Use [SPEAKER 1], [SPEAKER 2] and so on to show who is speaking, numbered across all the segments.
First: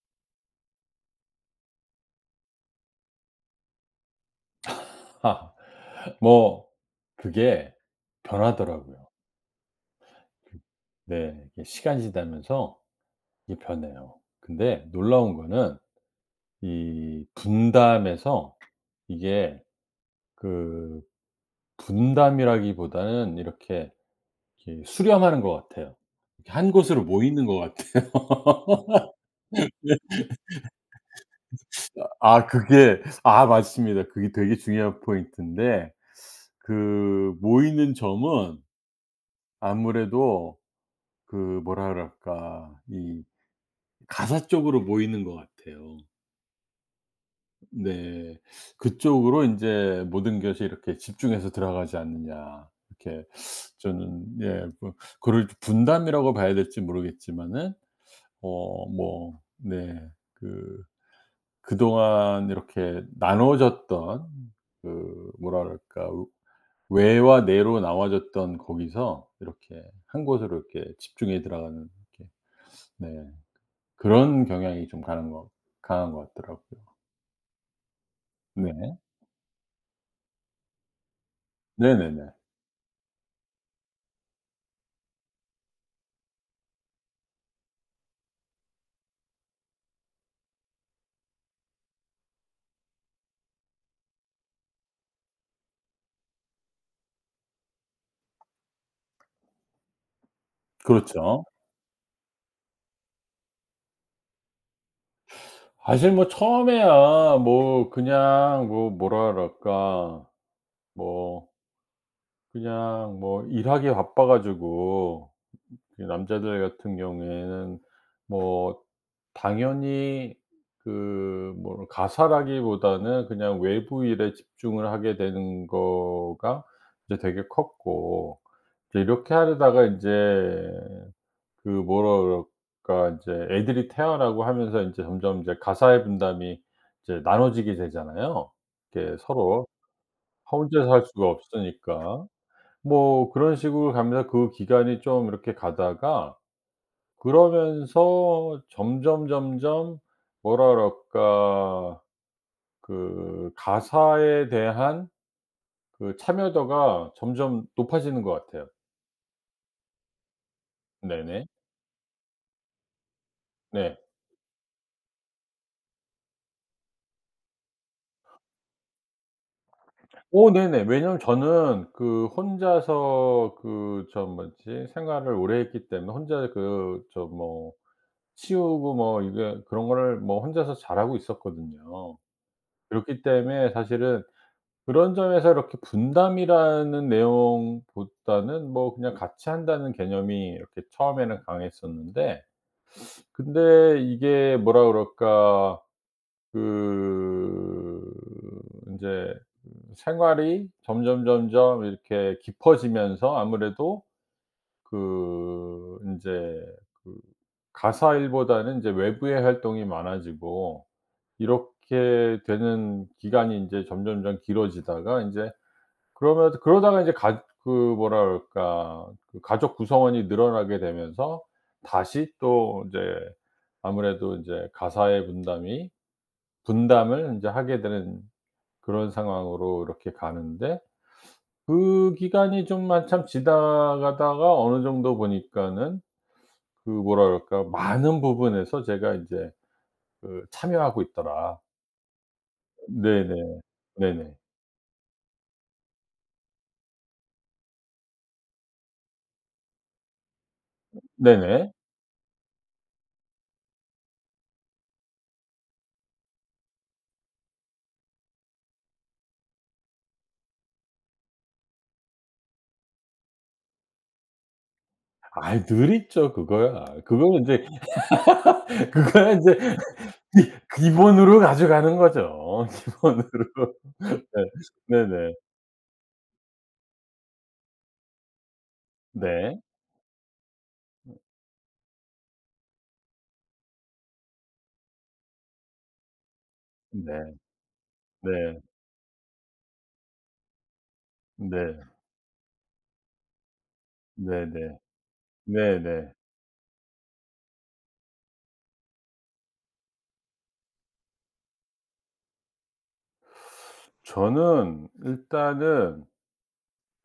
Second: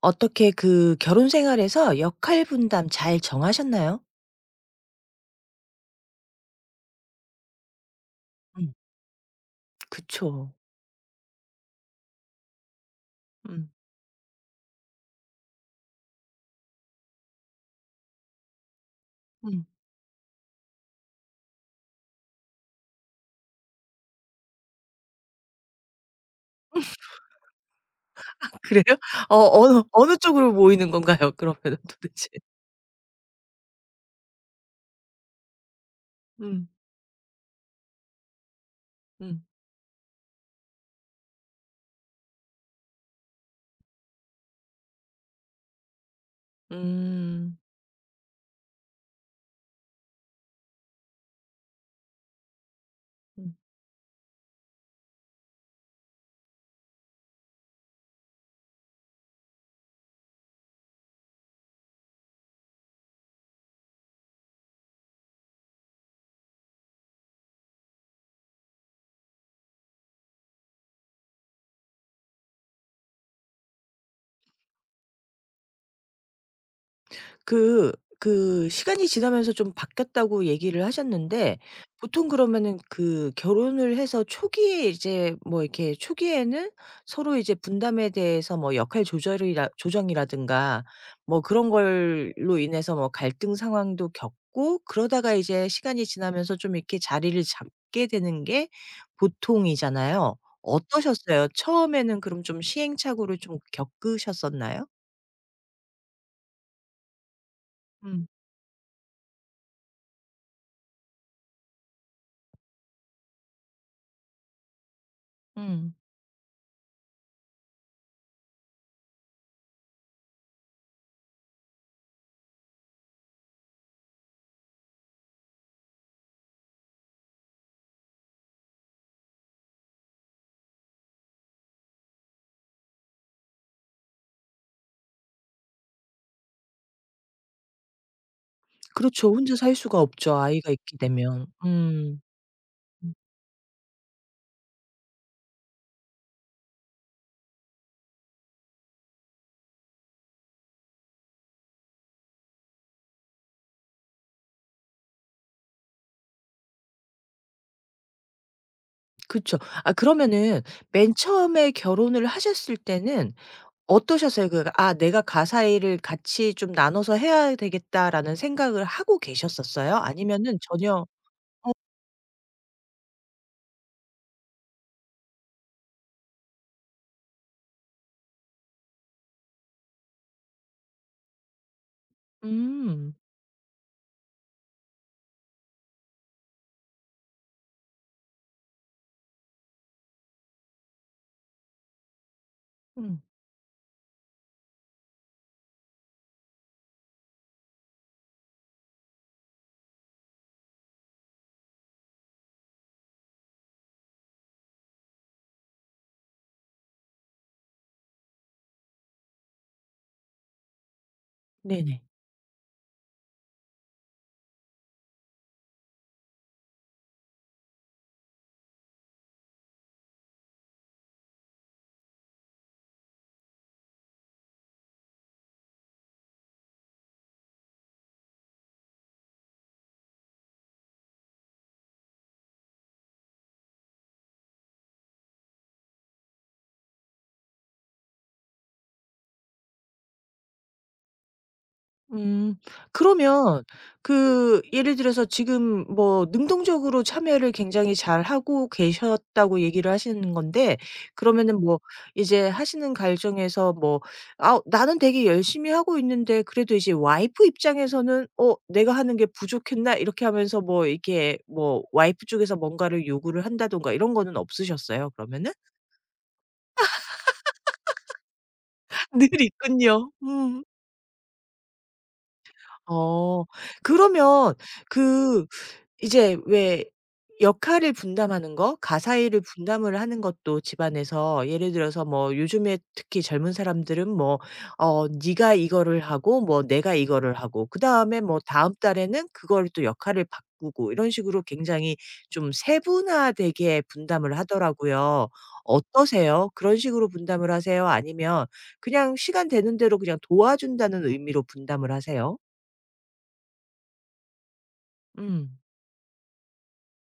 [SPEAKER 1] 어떻게 그 결혼 생활에서 역할 분담 잘 정하셨나요?
[SPEAKER 2] 아 뭐 그게
[SPEAKER 1] 음.
[SPEAKER 2] 변하더라고요.
[SPEAKER 1] 그쵸.
[SPEAKER 2] 그 네. 이게 시간이 지나면서 이게
[SPEAKER 1] 음.
[SPEAKER 2] 변해요. 근데 놀라운 거는 이 분담에서 이게
[SPEAKER 1] 음.
[SPEAKER 2] 그 분담이라기보다는 이렇게, 이렇게 수렴하는 것 같아요. 이렇게 한 곳으로 모이는 것 같아요.
[SPEAKER 1] 그래요? 어느 쪽으로 모이는 건가요? 그러면은 도대체.
[SPEAKER 2] 아 그게 아 맞습니다. 그게 되게 중요한 포인트인데
[SPEAKER 1] 음.
[SPEAKER 2] 그 모이는 점은
[SPEAKER 1] 음.
[SPEAKER 2] 아무래도 그 뭐라 그럴까 이 가사 쪽으로 모이는 것 같아요.
[SPEAKER 1] 음.
[SPEAKER 2] 네. 그쪽으로 인제 모든 것이 이렇게 집중해서 들어가지 않느냐. 이렇게 저는 예 뭐 그걸 분담이라고 봐야 될지 모르겠지만은 어 뭐 네 그 그동안 이렇게 나눠졌던 그 뭐라 그럴까 외와 내로 나눠졌던 거기서 이렇게 한 곳으로 이렇게 집중해 들어가는 이렇게 네 그런 경향이 좀 가는 것 강한 것 같더라고요.
[SPEAKER 1] 그 그
[SPEAKER 2] 네.
[SPEAKER 1] 시간이 지나면서 좀 바뀌었다고 얘기를 하셨는데 보통
[SPEAKER 2] 네네네.
[SPEAKER 1] 그러면은 그 결혼을 해서 초기에 이제 뭐 이렇게 초기에는 서로 이제 분담에 대해서 뭐 역할 조절이라 조정이라든가 뭐 그런 걸로 인해서 뭐 갈등 상황도 겪고 그러다가 이제 시간이 지나면서 좀 이렇게 자리를 잡게 되는 게 보통이잖아요.
[SPEAKER 2] 그렇죠.
[SPEAKER 1] 어떠셨어요? 처음에는 그럼 좀 시행착오를 좀 겪으셨었나요?
[SPEAKER 2] 사실 뭐 처음에야 뭐
[SPEAKER 1] 음.
[SPEAKER 2] 그냥 뭐 뭐라 그럴까. 뭐 그냥 뭐 일하기 바빠 가지고
[SPEAKER 1] 음.
[SPEAKER 2] 그 남자들 같은 경우에는 뭐 당연히 그 뭐 가사라기보다는 그냥 외부 일에 집중을 하게 되는 거가 이제 되게 컸고 이제 이렇게 하려다가 인제 그 뭐라 그럴까 이제 애들이 태어나고 하면서 인제 점점 이제 가사의 분담이 이제 나눠지게 되잖아요. 이렇게
[SPEAKER 1] 그렇죠. 혼자
[SPEAKER 2] 서로
[SPEAKER 1] 살 수가 없죠,
[SPEAKER 2] 아
[SPEAKER 1] 아이가
[SPEAKER 2] 혼자
[SPEAKER 1] 있게
[SPEAKER 2] 살 수가
[SPEAKER 1] 되면. 음.
[SPEAKER 2] 없으니까.
[SPEAKER 1] 음.
[SPEAKER 2] 뭐 그런 식으로 가면서 그 기간이 좀 이렇게 가다가 그러면서 점점, 점점 뭐라 그럴까 그 가사에 대한 그 참여도가 점점 높아지는 것 같아요.
[SPEAKER 1] 그쵸. 아 그러면은 맨
[SPEAKER 2] 네네.
[SPEAKER 1] 처음에 결혼을 하셨을 때는
[SPEAKER 2] 네.
[SPEAKER 1] 어떠셨어요? 그 '아 내가 가사 일을 같이 좀 나눠서 해야 되겠다.'라는 생각을 하고 계셨었어요?
[SPEAKER 2] 어
[SPEAKER 1] 아니면은
[SPEAKER 2] 네네.
[SPEAKER 1] 전혀
[SPEAKER 2] 왜냐면 저는 그 혼자서 그 저 뭐지 생활을 오래 했기 때문에 혼자 그 저 뭐 치우고 뭐 이게 그런 거를 뭐 혼자서 잘하고 있었거든요.
[SPEAKER 1] 음.
[SPEAKER 2] 그렇기 때문에 사실은 그런 점에서 이렇게 분담이라는 내용보다는 뭐 그냥 같이 한다는 개념이 이렇게 처음에는 강했었는데
[SPEAKER 1] 음.
[SPEAKER 2] 근데 이게 뭐라 그럴까 그 인제 그 생활이 점점 이렇게 깊어지면서 아무래도 그 인제 그 가사 일보다는 이제 외부의 활동이 많아지고
[SPEAKER 1] 네네.
[SPEAKER 2] 이렇게 되는 기간이 인제 점점점 길어지다가 인제 그러면 그러다가 이제 가 그 뭐라 그럴까 그 가족 구성원이 늘어나게 되면서 다시 또 인제 아무래도 인제 가사의 분담이 분담을 이제 하게 되는 그런 상황으로 이렇게 가는데 그 기간이 좀 한참 지나가다가 어느 정도 보니까는 그 뭐라 그럴까 많은 부분에서 제가 인제 그 "참여하고 있더라."
[SPEAKER 1] 음.
[SPEAKER 2] 네네.
[SPEAKER 1] 그러면
[SPEAKER 2] 네네.
[SPEAKER 1] 그 예를 들어서 지금 뭐 능동적으로 참여를 굉장히 잘하고 계셨다고 얘기를 하시는 건데 그러면은
[SPEAKER 2] 네네.
[SPEAKER 1] 뭐 이제 하시는 과정에서 뭐 '아 나는 되게 열심히 하고 있는데 그래도 이제 와이프 입장에서는 어 내가 하는 게 부족했나?' 이렇게 하면서 뭐 이렇게 뭐 와이프 쪽에서 뭔가를 요구를 한다든가 이런 거는 없으셨어요 그러면은?
[SPEAKER 2] 아이 늘 있죠 그거야. 그거는 인제
[SPEAKER 1] 늘
[SPEAKER 2] 그거야 인제
[SPEAKER 1] 있군요.
[SPEAKER 2] 기
[SPEAKER 1] 음.
[SPEAKER 2] 기본으로 가져가는 거죠. 기본으로.
[SPEAKER 1] 어.
[SPEAKER 2] 네.
[SPEAKER 1] 그러면
[SPEAKER 2] 네네.
[SPEAKER 1] 그 이제 왜 역할을 분담하는 거 가사 일을
[SPEAKER 2] 네.
[SPEAKER 1] 분담을 하는 것도 집안에서 예를 들어서 뭐 요즘에 특히 젊은 사람들은 뭐 "네가 이거를 하고 뭐 내가
[SPEAKER 2] 네.
[SPEAKER 1] 이거를 하고 그다음에
[SPEAKER 2] 네.
[SPEAKER 1] 뭐 다음 달에는 그걸 또 역할을 바꾸고." 이런 식으로
[SPEAKER 2] 네.
[SPEAKER 1] 굉장히 좀 세분화되게 분담을
[SPEAKER 2] 네네.
[SPEAKER 1] 하더라고요.
[SPEAKER 2] 네네.
[SPEAKER 1] 어떠세요? 그런 식으로 분담을 하세요? 아니면 그냥 시간 되는 대로 그냥 도와준다는 의미로 분담을 하세요?
[SPEAKER 2] 저는
[SPEAKER 1] 음.
[SPEAKER 2] 일단은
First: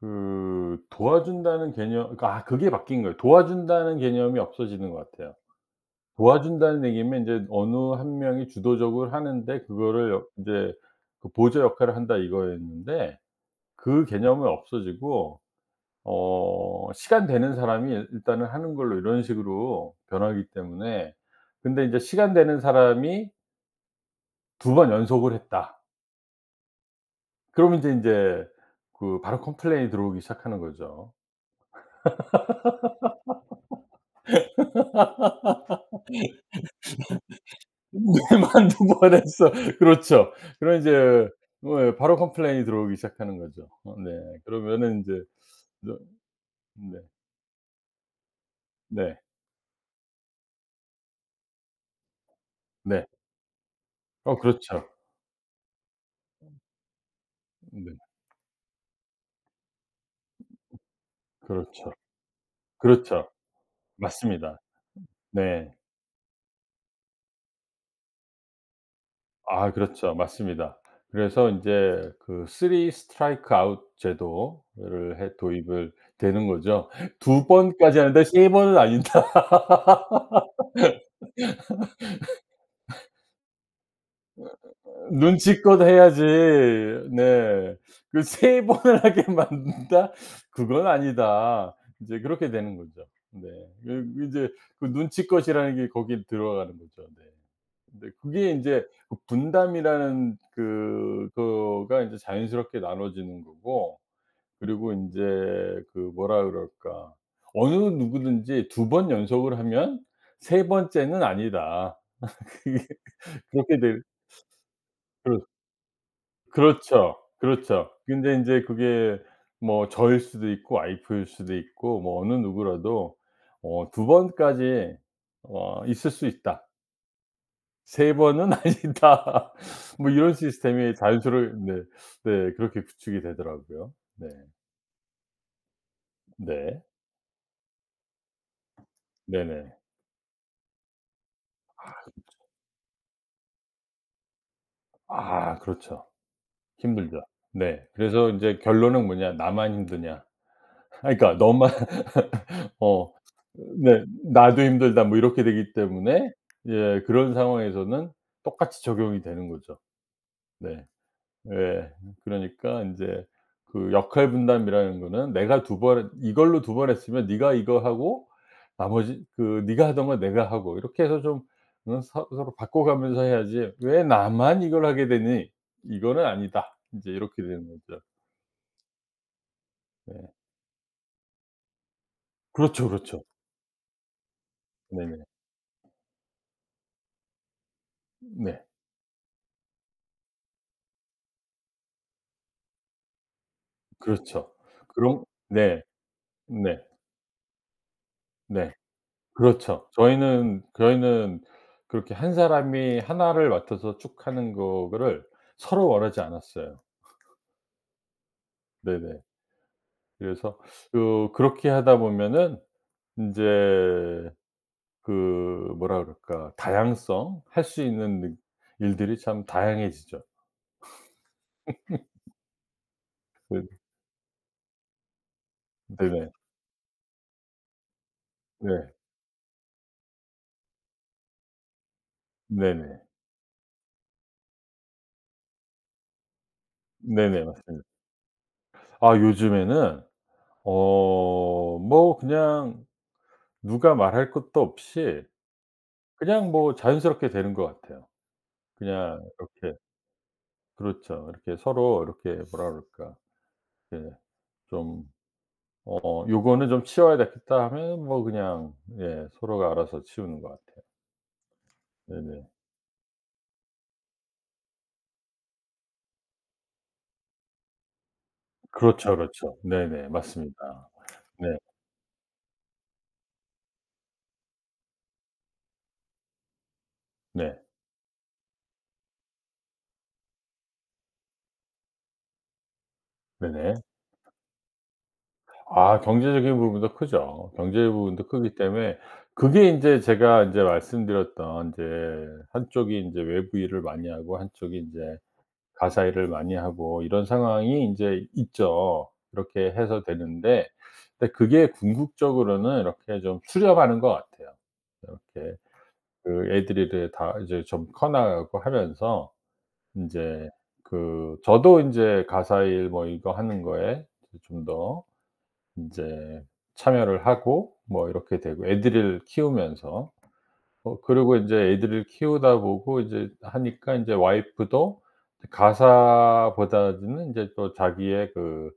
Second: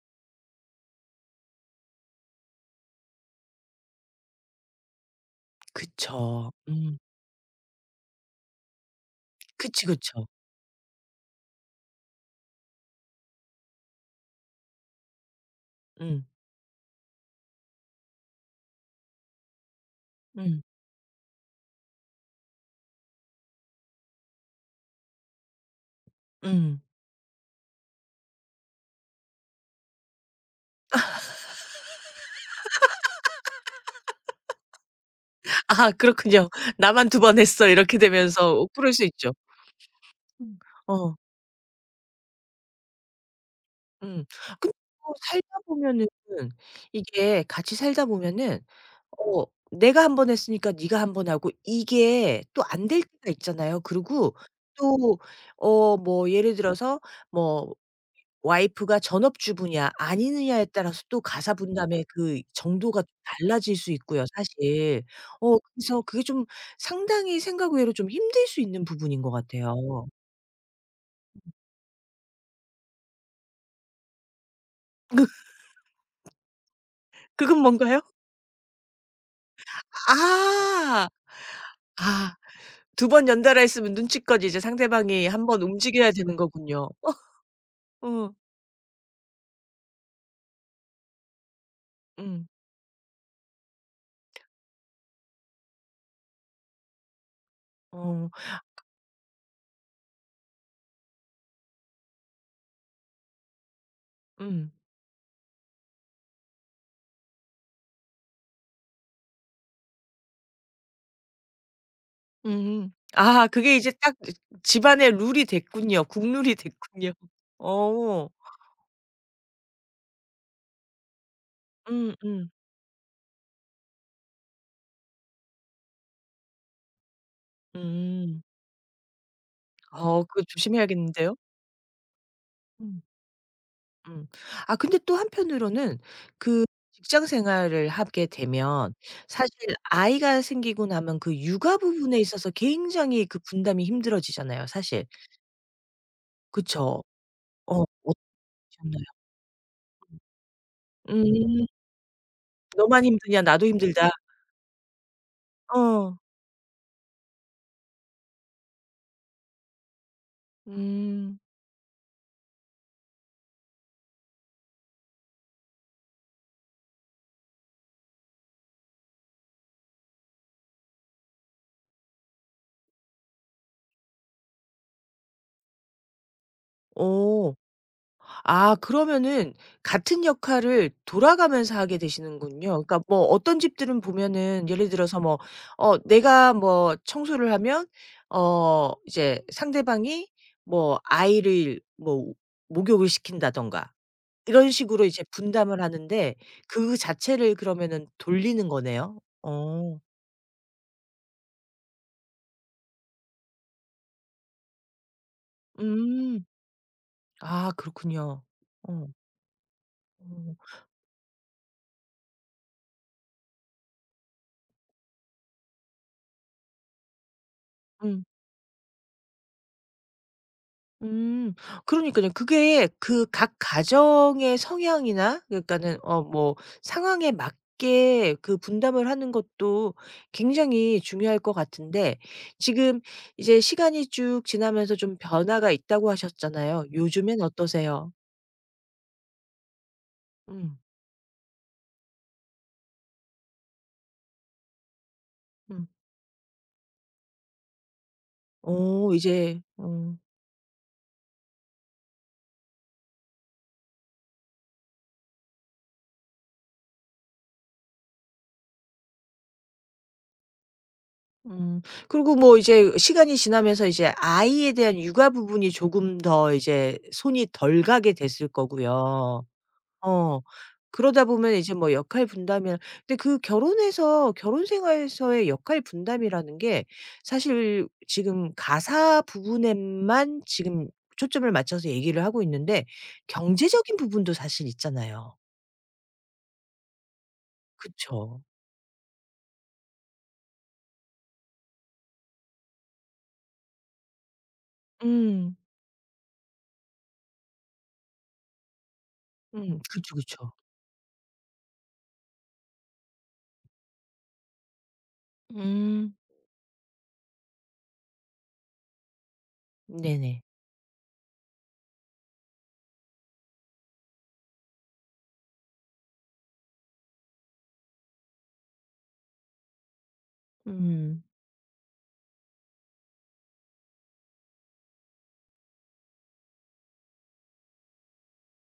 [SPEAKER 2] 그 도와준다는 개념 그러니까 아 그게 바뀐 거예요. 도와준다는 개념이 없어지는 것 같아요.
[SPEAKER 1] 그쵸.
[SPEAKER 2] 도와준다는
[SPEAKER 1] 음.
[SPEAKER 2] 얘기면 인제 어느 한 명이 주도적으로 하는데
[SPEAKER 1] 그치,
[SPEAKER 2] 그거를 이
[SPEAKER 1] 그쵸.
[SPEAKER 2] 인제 그 보조 역할을 한다 이거였는데 그 개념은 없어지고
[SPEAKER 1] 음.
[SPEAKER 2] 어 시간 되는 사람이 일 일단은 하는 걸로 이런 식으로 변하기
[SPEAKER 1] 음.
[SPEAKER 2] 때문에 근데 인제 시간 되는 사람이 두 번 연속을 했다.
[SPEAKER 1] 음.
[SPEAKER 2] 그러면 인제 그 바로 컴플레인이 들어오기 시작하는 거죠.
[SPEAKER 1] 아 그렇군요. '나만 두 번 했어.'
[SPEAKER 2] 네
[SPEAKER 1] 이렇게 되면서
[SPEAKER 2] 만두
[SPEAKER 1] 그럴 수
[SPEAKER 2] 보했
[SPEAKER 1] 있죠.
[SPEAKER 2] 어 그렇죠.
[SPEAKER 1] 음.
[SPEAKER 2] 그럼
[SPEAKER 1] 어.
[SPEAKER 2] 인제 뭐 예 바로 컴플레인이 들어오기 시작하는 거죠. 어 네.
[SPEAKER 1] 음. 근데
[SPEAKER 2] 그러면은
[SPEAKER 1] 또
[SPEAKER 2] 인제
[SPEAKER 1] 살다
[SPEAKER 2] 너
[SPEAKER 1] 보면은
[SPEAKER 2] 네.
[SPEAKER 1] 이게 같이 살다 보면은
[SPEAKER 2] 네.
[SPEAKER 1] 어 내가 한 번 했으니까 네가 한 번 하고 이게 또 안 될
[SPEAKER 2] 네.
[SPEAKER 1] 때가 있잖아요. 그리고
[SPEAKER 2] 어 그렇죠.
[SPEAKER 1] 또 뭐 예를 들어서 뭐
[SPEAKER 2] 네.
[SPEAKER 1] 와이프가 전업주부냐 아니느냐에 따라서 또 가사
[SPEAKER 2] 그렇죠.
[SPEAKER 1] 분담의 그 정도가
[SPEAKER 2] 그렇죠.
[SPEAKER 1] 달라질 수 있고요
[SPEAKER 2] 맞습니다.
[SPEAKER 1] 사실.
[SPEAKER 2] 네.
[SPEAKER 1] 그래서 그게 좀 상당히 생각 외로 좀 힘들 수 있는 부분인 것
[SPEAKER 2] 아
[SPEAKER 1] 같아요.
[SPEAKER 2] 그렇죠. 맞습니다. 그래서 인제 그 쓰리 스트라이크 아웃 제도를 해 도입을 되는 거죠. 두
[SPEAKER 1] 그건
[SPEAKER 2] 번까지
[SPEAKER 1] 뭔가요?
[SPEAKER 2] 하는데 세 번은 아니다.
[SPEAKER 1] 아. 아 두 번 연달아 했으면 눈치껏 이제 상대방이 한번
[SPEAKER 2] 눈치껏
[SPEAKER 1] 움직여야
[SPEAKER 2] 해야지.
[SPEAKER 1] 되는 거군요.
[SPEAKER 2] 네. 그
[SPEAKER 1] 어
[SPEAKER 2] 세 번을 하게 만든다? 그건 아니다. 이제
[SPEAKER 1] 음.
[SPEAKER 2] 그렇게 되는 거죠. 네. 그 이제 그 눈치껏이라는 게 거기 들어가는 거죠. 네. 근데
[SPEAKER 1] 어
[SPEAKER 2] 그게 인제 그 분담이라는 그, 그거가 인제 자연스럽게 나눠지는 거고
[SPEAKER 1] 음.
[SPEAKER 2] 그리고 인제 그 뭐라 그럴까. 어느 누구든지 두 번 연속을 하면 세 번째는 아니다. 그게
[SPEAKER 1] 음. 아 그게
[SPEAKER 2] 그렇게
[SPEAKER 1] 이제
[SPEAKER 2] 될
[SPEAKER 1] 딱 이 집안의 룰이
[SPEAKER 2] 그렇
[SPEAKER 1] 됐군요. 국룰이 됐군요.
[SPEAKER 2] 그렇죠. 그렇죠.
[SPEAKER 1] 어.
[SPEAKER 2] 근데 인제 그게 뭐 저일 수도 있고 와이프일 수도 있고
[SPEAKER 1] 음음.
[SPEAKER 2] 뭐 어느
[SPEAKER 1] 음.
[SPEAKER 2] 누구라도 어 두 번까지 어 있을 수 있다. 세
[SPEAKER 1] 음.
[SPEAKER 2] 번은 아니다. 뭐 이런
[SPEAKER 1] 그거
[SPEAKER 2] 시스템이
[SPEAKER 1] 조심해야겠는데요.
[SPEAKER 2] 자연스러워 네. 네. 그렇게
[SPEAKER 1] 음.
[SPEAKER 2] 구축이 되더라고요.
[SPEAKER 1] 음.
[SPEAKER 2] 네.
[SPEAKER 1] 아 근데 또 한편으로는 그
[SPEAKER 2] 네.
[SPEAKER 1] 직장 생활을 하게 되면 사실
[SPEAKER 2] 네네.
[SPEAKER 1] 아이가 생기고 나면 그 육아 부분에 있어서 굉장히 그 분담이 힘들어지잖아요 사실.
[SPEAKER 2] 아 그렇죠.
[SPEAKER 1] 그쵸?
[SPEAKER 2] 힘들죠.
[SPEAKER 1] 어
[SPEAKER 2] 네. 그래서 인제
[SPEAKER 1] 어떠셨나요?
[SPEAKER 2] 결론은 뭐냐 '나만 힘드냐.' 아이 그러니까
[SPEAKER 1] 음.
[SPEAKER 2] 너만
[SPEAKER 1] "너만
[SPEAKER 2] 어
[SPEAKER 1] 힘드냐 나도
[SPEAKER 2] 네.
[SPEAKER 1] 힘들다."
[SPEAKER 2] '나도 힘들다.' 뭐 이렇게 되기
[SPEAKER 1] 어.
[SPEAKER 2] 때문에 예 그런 상황에서는 똑같이 적용이 되는 거죠. 네.
[SPEAKER 1] 음.
[SPEAKER 2] 예. 그러니까 인제 그 역할 분담이라는 거는 내가 두 번 이걸로 두 번 했으면 네가 이거 하고 나머지 그 네가 하던 건 내가 하고 이렇게 해서 좀 응 서 서로 바꿔가면서 해야지 '왜 나만 이걸 하게 되니? 이거는 아니다.' 인제 이렇게
[SPEAKER 1] 어.
[SPEAKER 2] 되는 거죠.
[SPEAKER 1] 아 그러면은
[SPEAKER 2] 네.
[SPEAKER 1] 같은 역할을 돌아가면서 하게 되시는군요.
[SPEAKER 2] 그렇죠,
[SPEAKER 1] 그러니까 뭐
[SPEAKER 2] 그렇죠.
[SPEAKER 1] 어떤 집들은 보면은 예를 들어서
[SPEAKER 2] 네네.
[SPEAKER 1] 뭐 내가 뭐 청소를 하면
[SPEAKER 2] 네.
[SPEAKER 1] 이제 상대방이 뭐 아이를 뭐 목욕을 시킨다든가
[SPEAKER 2] 그렇죠.
[SPEAKER 1] 이런 식으로 이제
[SPEAKER 2] 그럼
[SPEAKER 1] 분담을
[SPEAKER 2] 네.
[SPEAKER 1] 하는데
[SPEAKER 2] 네.
[SPEAKER 1] 그 자체를 그러면은 돌리는
[SPEAKER 2] 네.
[SPEAKER 1] 거네요.
[SPEAKER 2] 그렇죠.
[SPEAKER 1] 어.
[SPEAKER 2] 저희는 그렇게 한 사람이 하나를 맡아서 쭉 하는 거를 서로 원하지
[SPEAKER 1] 음.
[SPEAKER 2] 않았어요.
[SPEAKER 1] 아 그렇군요. 어.
[SPEAKER 2] 네네.
[SPEAKER 1] 어.
[SPEAKER 2] 그래서 그 그렇게 하다 보면은 인제 그 뭐라 그럴까 다양성 할 수 있는
[SPEAKER 1] 음.
[SPEAKER 2] 느 일들이 참 다양해지죠.
[SPEAKER 1] 음. 그러니까요 그게 그 각
[SPEAKER 2] 그
[SPEAKER 1] 가정의 성향이나 그러니까는 어
[SPEAKER 2] 네네.
[SPEAKER 1] 뭐 상황에 맞게 그
[SPEAKER 2] 네.
[SPEAKER 1] 분담을 하는 것도 굉장히 중요할 것 같은데 지금
[SPEAKER 2] 네네.
[SPEAKER 1] 이제 시간이 쭉 지나면서 좀 변화가 있다고 하셨잖아요. 요즘엔
[SPEAKER 2] 네네. 맞습니다.
[SPEAKER 1] 어떠세요?
[SPEAKER 2] 아 요즘에는
[SPEAKER 1] 음.
[SPEAKER 2] 어 뭐 그냥 누가 말할 것도 없이
[SPEAKER 1] 음.
[SPEAKER 2] 그냥 뭐 자연스럽게 되는 것 같아요.
[SPEAKER 1] 오,
[SPEAKER 2] 그냥
[SPEAKER 1] 이제
[SPEAKER 2] 이렇게
[SPEAKER 1] 어
[SPEAKER 2] 그렇죠. 이렇게 서로 이렇게 뭐라 그럴까. 예. 좀어 어, '요거는 좀 치워야 되겠다.' 하면 뭐 그냥 예 서로가 알아서 치우는 것 같아요.
[SPEAKER 1] 음. 그리고
[SPEAKER 2] 네네.
[SPEAKER 1] 뭐 이제 시간이 지나면서 이제 아이에 대한 육아 부분이 조금 더 이제 손이 덜 가게 됐을
[SPEAKER 2] 그렇죠,
[SPEAKER 1] 거고요.
[SPEAKER 2] 그렇죠. 네네.
[SPEAKER 1] 어.
[SPEAKER 2] 맞습니다.
[SPEAKER 1] 그러다 보면
[SPEAKER 2] 네.
[SPEAKER 1] 이제 뭐 역할 분담이나 근데 그 결혼 생활에서의 역할 분담이라는 게
[SPEAKER 2] 네.
[SPEAKER 1] 사실 지금 가사 부분에만 지금 초점을 맞춰서 얘기를 하고 있는데
[SPEAKER 2] 네네.
[SPEAKER 1] 경제적인 부분도 사실 있잖아요.
[SPEAKER 2] 아 경제적인 부분도 크죠. 경제 부분도
[SPEAKER 1] 그쵸.
[SPEAKER 2] 크기 때문에 그게 인제 제가 인제 말씀드렸던 인제 한쪽이 인제 외부 일을 많이 하고 한쪽이 인제
[SPEAKER 1] 음.
[SPEAKER 2] 가사 일을 많이 하고 이런 상황이 인제 있죠. 그렇게
[SPEAKER 1] 음.
[SPEAKER 2] 해서
[SPEAKER 1] 그쵸, 그쵸.
[SPEAKER 2] 되는데 근데 그게 궁극적으로는 이렇게 좀 수렴하는 것 같아요. 이렇게
[SPEAKER 1] 음.
[SPEAKER 2] 그 애들이 이제 다 이제 좀 커 나가고 하면서
[SPEAKER 1] 네네.
[SPEAKER 2] 인제 그 저도 인제 가사 일 뭐 이거 하는 거에 좀 더 인제 참여를 하고 뭐 이렇게 되고 애들을 키우면서 어
[SPEAKER 1] 음.
[SPEAKER 2] 그리고 인제 애들을 키우다 보고 이제 하니까 인제 와이프도 가사보다는 인제 또 자기의 그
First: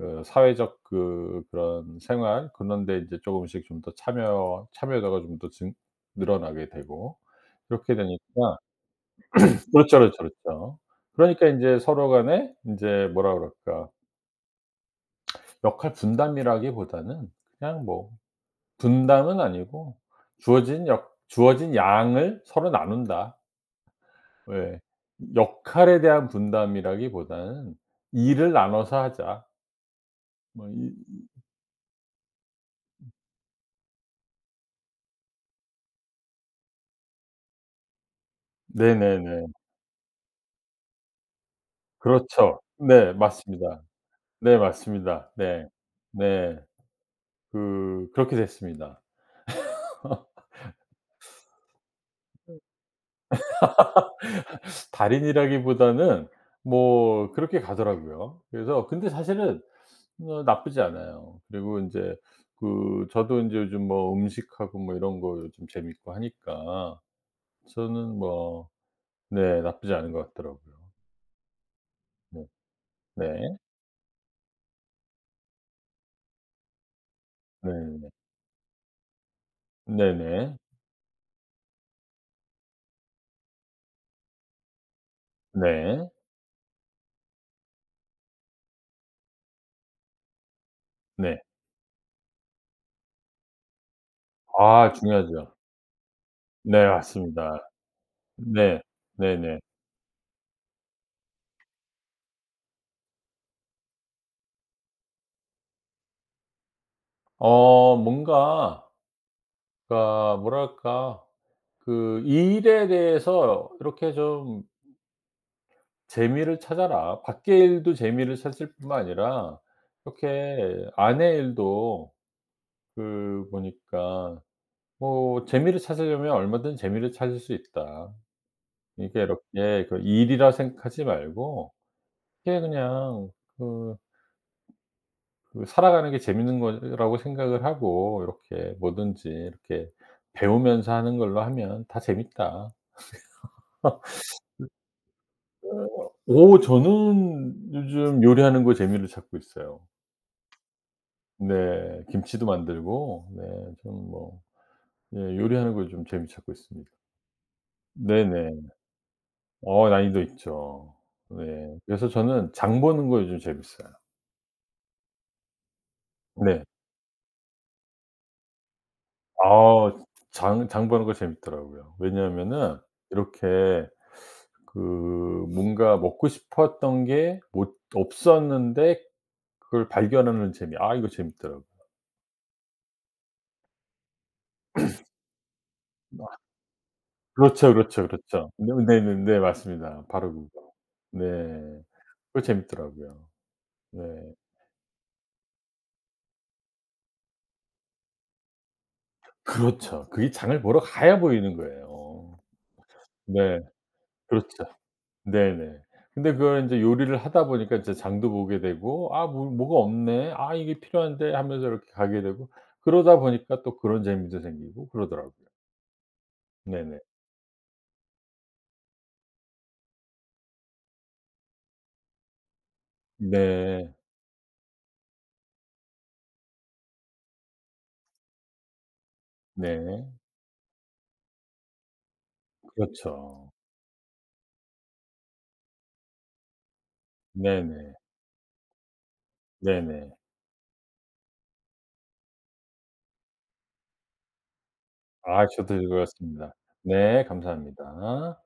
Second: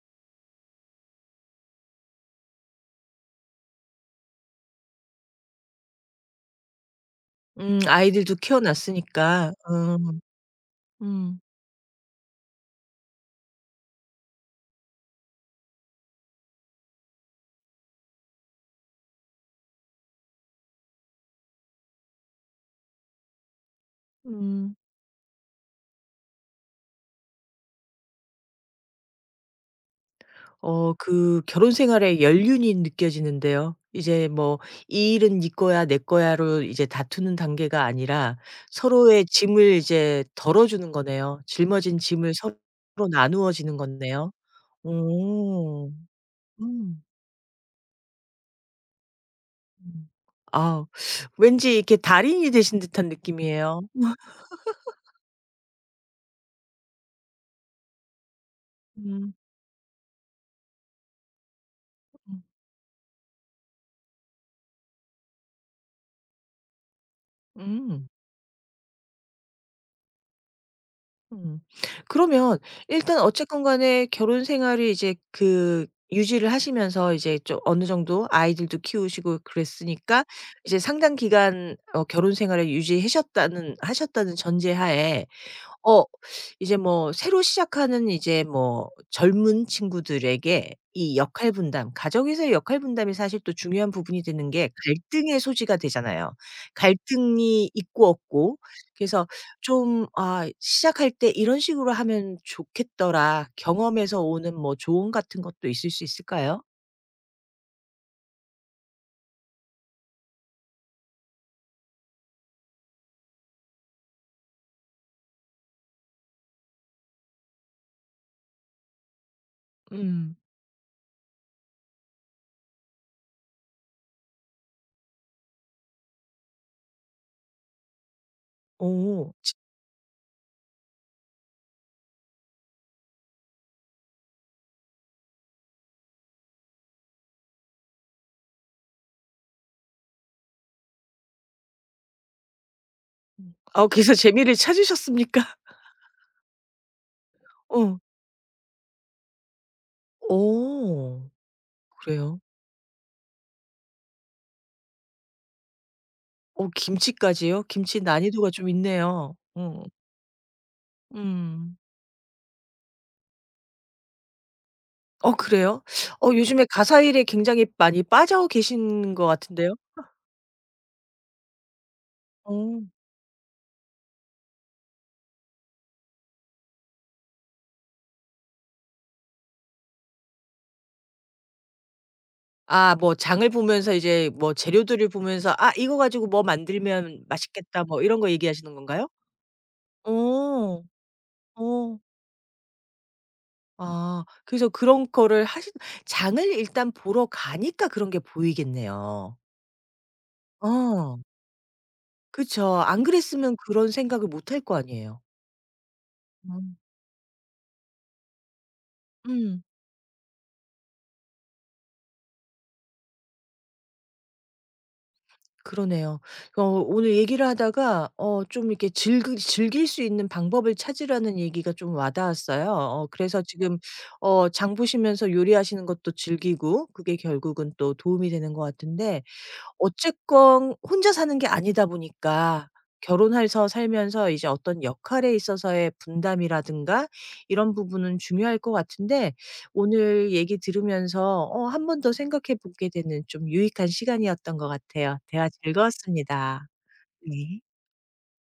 [SPEAKER 2] 그 사회적 그 그런 생활 그런 데 인제 조금씩 좀 더 참여도가 좀 더 증 늘어나게 되고
[SPEAKER 1] 음.
[SPEAKER 2] 이렇게
[SPEAKER 1] 아이들도
[SPEAKER 2] 되니까
[SPEAKER 1] 키워 놨으니까.
[SPEAKER 2] 그렇죠, 그렇죠,
[SPEAKER 1] 음.
[SPEAKER 2] 그렇죠.
[SPEAKER 1] 음.
[SPEAKER 2] 그러니까 인제 서로 간에 인제 뭐라 그럴까 역할 분담이라기보다는 그냥 뭐 분담은 아니고 주어진 역 주어진 양을 서로 나눈다.
[SPEAKER 1] 음.
[SPEAKER 2] 왜 역할에 대한 분담이라기보다는 "일을 나눠서 하자." 뭐 이
[SPEAKER 1] 그 결혼 생활의 연륜이 느껴지는데요. 이제 뭐 "이 일은 네 거야. 내 거야."로 이제 다투는 단계가 아니라 서로의
[SPEAKER 2] 네네네.
[SPEAKER 1] 짐을 이제 덜어 주는 거네요. 짊어진 짐을 서로
[SPEAKER 2] 그렇죠. 네
[SPEAKER 1] 나누어지는
[SPEAKER 2] 맞습니다.
[SPEAKER 1] 거네요.
[SPEAKER 2] 네 맞습니다. 네.
[SPEAKER 1] 오.
[SPEAKER 2] 네.
[SPEAKER 1] 음.
[SPEAKER 2] 그 그렇게 됐습니다.
[SPEAKER 1] 음. 아 왠지 이렇게 달인이 되신 듯한 느낌이에요.
[SPEAKER 2] 달인이라기보다는 뭐 그렇게 가더라고요. 그래서 근데
[SPEAKER 1] 음.
[SPEAKER 2] 사실은 어 나쁘지 않아요. 그리고 인제
[SPEAKER 1] 음.
[SPEAKER 2] 그 저도 인제 요즘 뭐 음식하고 뭐 이런 거 요즘 재밌고 하니까
[SPEAKER 1] 음.
[SPEAKER 2] 저는 뭐 네 나쁘지 않은 것 같더라고요.
[SPEAKER 1] 음.
[SPEAKER 2] 네.
[SPEAKER 1] 그러면 일단
[SPEAKER 2] 네.
[SPEAKER 1] 어쨌건 간에 결혼 생활을 이제 그 유지를 하시면서 이제 좀 어느
[SPEAKER 2] 네.
[SPEAKER 1] 정도 아이들도 키우시고 그랬으니까
[SPEAKER 2] 네네.
[SPEAKER 1] 이제 상당 기간 어 결혼 생활을 유지하셨다는 하셨다는 전제하에 어
[SPEAKER 2] 네.
[SPEAKER 1] 이제 뭐 새로 시작하는 이제 뭐 젊은 친구들에게 이
[SPEAKER 2] 네.
[SPEAKER 1] 역할 분담, 가정에서의 역할 분담이 사실 또 중요한 부분이 되는 게
[SPEAKER 2] 아
[SPEAKER 1] 갈등의
[SPEAKER 2] 중요하죠.
[SPEAKER 1] 소지가 되잖아요.
[SPEAKER 2] 네 맞습니다.
[SPEAKER 1] 갈등이 있고 없고
[SPEAKER 2] 네.
[SPEAKER 1] 그래서
[SPEAKER 2] 네네.
[SPEAKER 1] 좀 '아 시작할 때 이런 식으로 하면 좋겠더라.' 경험에서 오는 뭐 조언 같은 것도 있을 수 있을까요?
[SPEAKER 2] 어 뭔가 그러니까 뭐랄까 그 '이 '일에 대해서 이렇게 좀 재미를 찾아라.' 밖의 일도 재미를 찾을 뿐만 아니라
[SPEAKER 1] 음.
[SPEAKER 2] 이렇게 안의 일도 그 보니까 뭐 '재미를 찾으려면 얼마든 재미를 찾을 수 있다.' 이게
[SPEAKER 1] 오 지
[SPEAKER 2] 이렇게 그 일이라 생각하지 말고 이게 그냥 그 그 살아가는 게 재밌는 거라고 생각을 하고 이렇게 뭐든지 이렇게 배우면서 하는 걸로 하면 다 재밌다.
[SPEAKER 1] 아 그래서
[SPEAKER 2] 어
[SPEAKER 1] 재미를 찾으셨습니까?
[SPEAKER 2] 오 저는
[SPEAKER 1] 어.
[SPEAKER 2] 요즘 요리하는 거에 재미를 찾고 있어요.
[SPEAKER 1] 오
[SPEAKER 2] 네.
[SPEAKER 1] 그래요?
[SPEAKER 2] 김치도 만들고 네 좀 뭐 예 요리하는 거에 좀 재미 찾고 있습니다.
[SPEAKER 1] 김치까지요? 김치 난이도가 좀
[SPEAKER 2] 네네.
[SPEAKER 1] 있네요. 어.
[SPEAKER 2] 어 난이도 있죠.
[SPEAKER 1] 음.
[SPEAKER 2] 네. 그래서 저는 장 보는 거 요즘 재밌어요.
[SPEAKER 1] 어 그래요?
[SPEAKER 2] 네.
[SPEAKER 1] 요즘에 가사일에 굉장히 많이 빠져 계신 것 같은데요?
[SPEAKER 2] 아 장 보는 거 재밌더라고요. 왜냐하면은
[SPEAKER 1] 어.
[SPEAKER 2] 이렇게 그 뭔가 먹고 싶었던 게 못 없었는데 그걸 발견하는 재미. 아 이거 재밌더라고요.
[SPEAKER 1] 아 뭐 장을 보면서 이제 뭐 재료들을 보면서 '아 이거 가지고
[SPEAKER 2] 아
[SPEAKER 1] 뭐 만들면
[SPEAKER 2] 그렇죠,
[SPEAKER 1] 맛있겠다.' 뭐
[SPEAKER 2] 그렇죠,
[SPEAKER 1] 이런 거
[SPEAKER 2] 그렇죠. 네
[SPEAKER 1] 얘기하시는 건가요?
[SPEAKER 2] 네네네. 맞습니다. 바로 그거.
[SPEAKER 1] 어.
[SPEAKER 2] 네.
[SPEAKER 1] 어.
[SPEAKER 2] 그거 재밌더라고요.
[SPEAKER 1] 아
[SPEAKER 2] 네.
[SPEAKER 1] 그래서 그런 거를 하신 장을 일단 보러 가니까 그런 게 보이겠네요.
[SPEAKER 2] 그렇죠. 그게 장을 보러
[SPEAKER 1] 어.
[SPEAKER 2] 가야 보이는 거예요.
[SPEAKER 1] 그쵸. 안 그랬으면
[SPEAKER 2] 네.
[SPEAKER 1] 그런 생각을 못 할
[SPEAKER 2] 그렇죠.
[SPEAKER 1] 거 아니에요.
[SPEAKER 2] 네네. 근데 그걸
[SPEAKER 1] 음.
[SPEAKER 2] 인제 요리를 하다 보니까 이제 장도 보게 되고 '아 뭐
[SPEAKER 1] 음.
[SPEAKER 2] 뭐가 없네. 아 이게 필요한데.' 하면서 이렇게 가게 되고 그러다 보니까 또 그런 재미도 생기고 그러더라고요.
[SPEAKER 1] 그러네요.
[SPEAKER 2] 네네.
[SPEAKER 1] 오늘 얘기를 하다가 좀 이렇게 즐 즐길 수 있는 방법을 찾으라는 얘기가 좀 와닿았어요. 그래서 지금
[SPEAKER 2] 네.
[SPEAKER 1] 장 보시면서 요리하시는 것도 즐기고 그게 결국은 또 도움이 되는 것 같은데
[SPEAKER 2] 네.
[SPEAKER 1] 어쨌건 혼자 사는 게 아니다 보니까
[SPEAKER 2] 그렇죠.
[SPEAKER 1] 결혼해서 살면서 이제 어떤 역할에 있어서의 분담이라든가 이런
[SPEAKER 2] 네네.
[SPEAKER 1] 부분은 중요할 것 같은데
[SPEAKER 2] 네네.
[SPEAKER 1] 오늘 얘기 들으면서 한 번 더 생각해 보게 되는 좀 유익한 시간이었던 것 같아요.
[SPEAKER 2] 아
[SPEAKER 1] 대화
[SPEAKER 2] 저도 즐거웠습니다.
[SPEAKER 1] 즐거웠습니다.
[SPEAKER 2] 네
[SPEAKER 1] 네.
[SPEAKER 2] 감사합니다.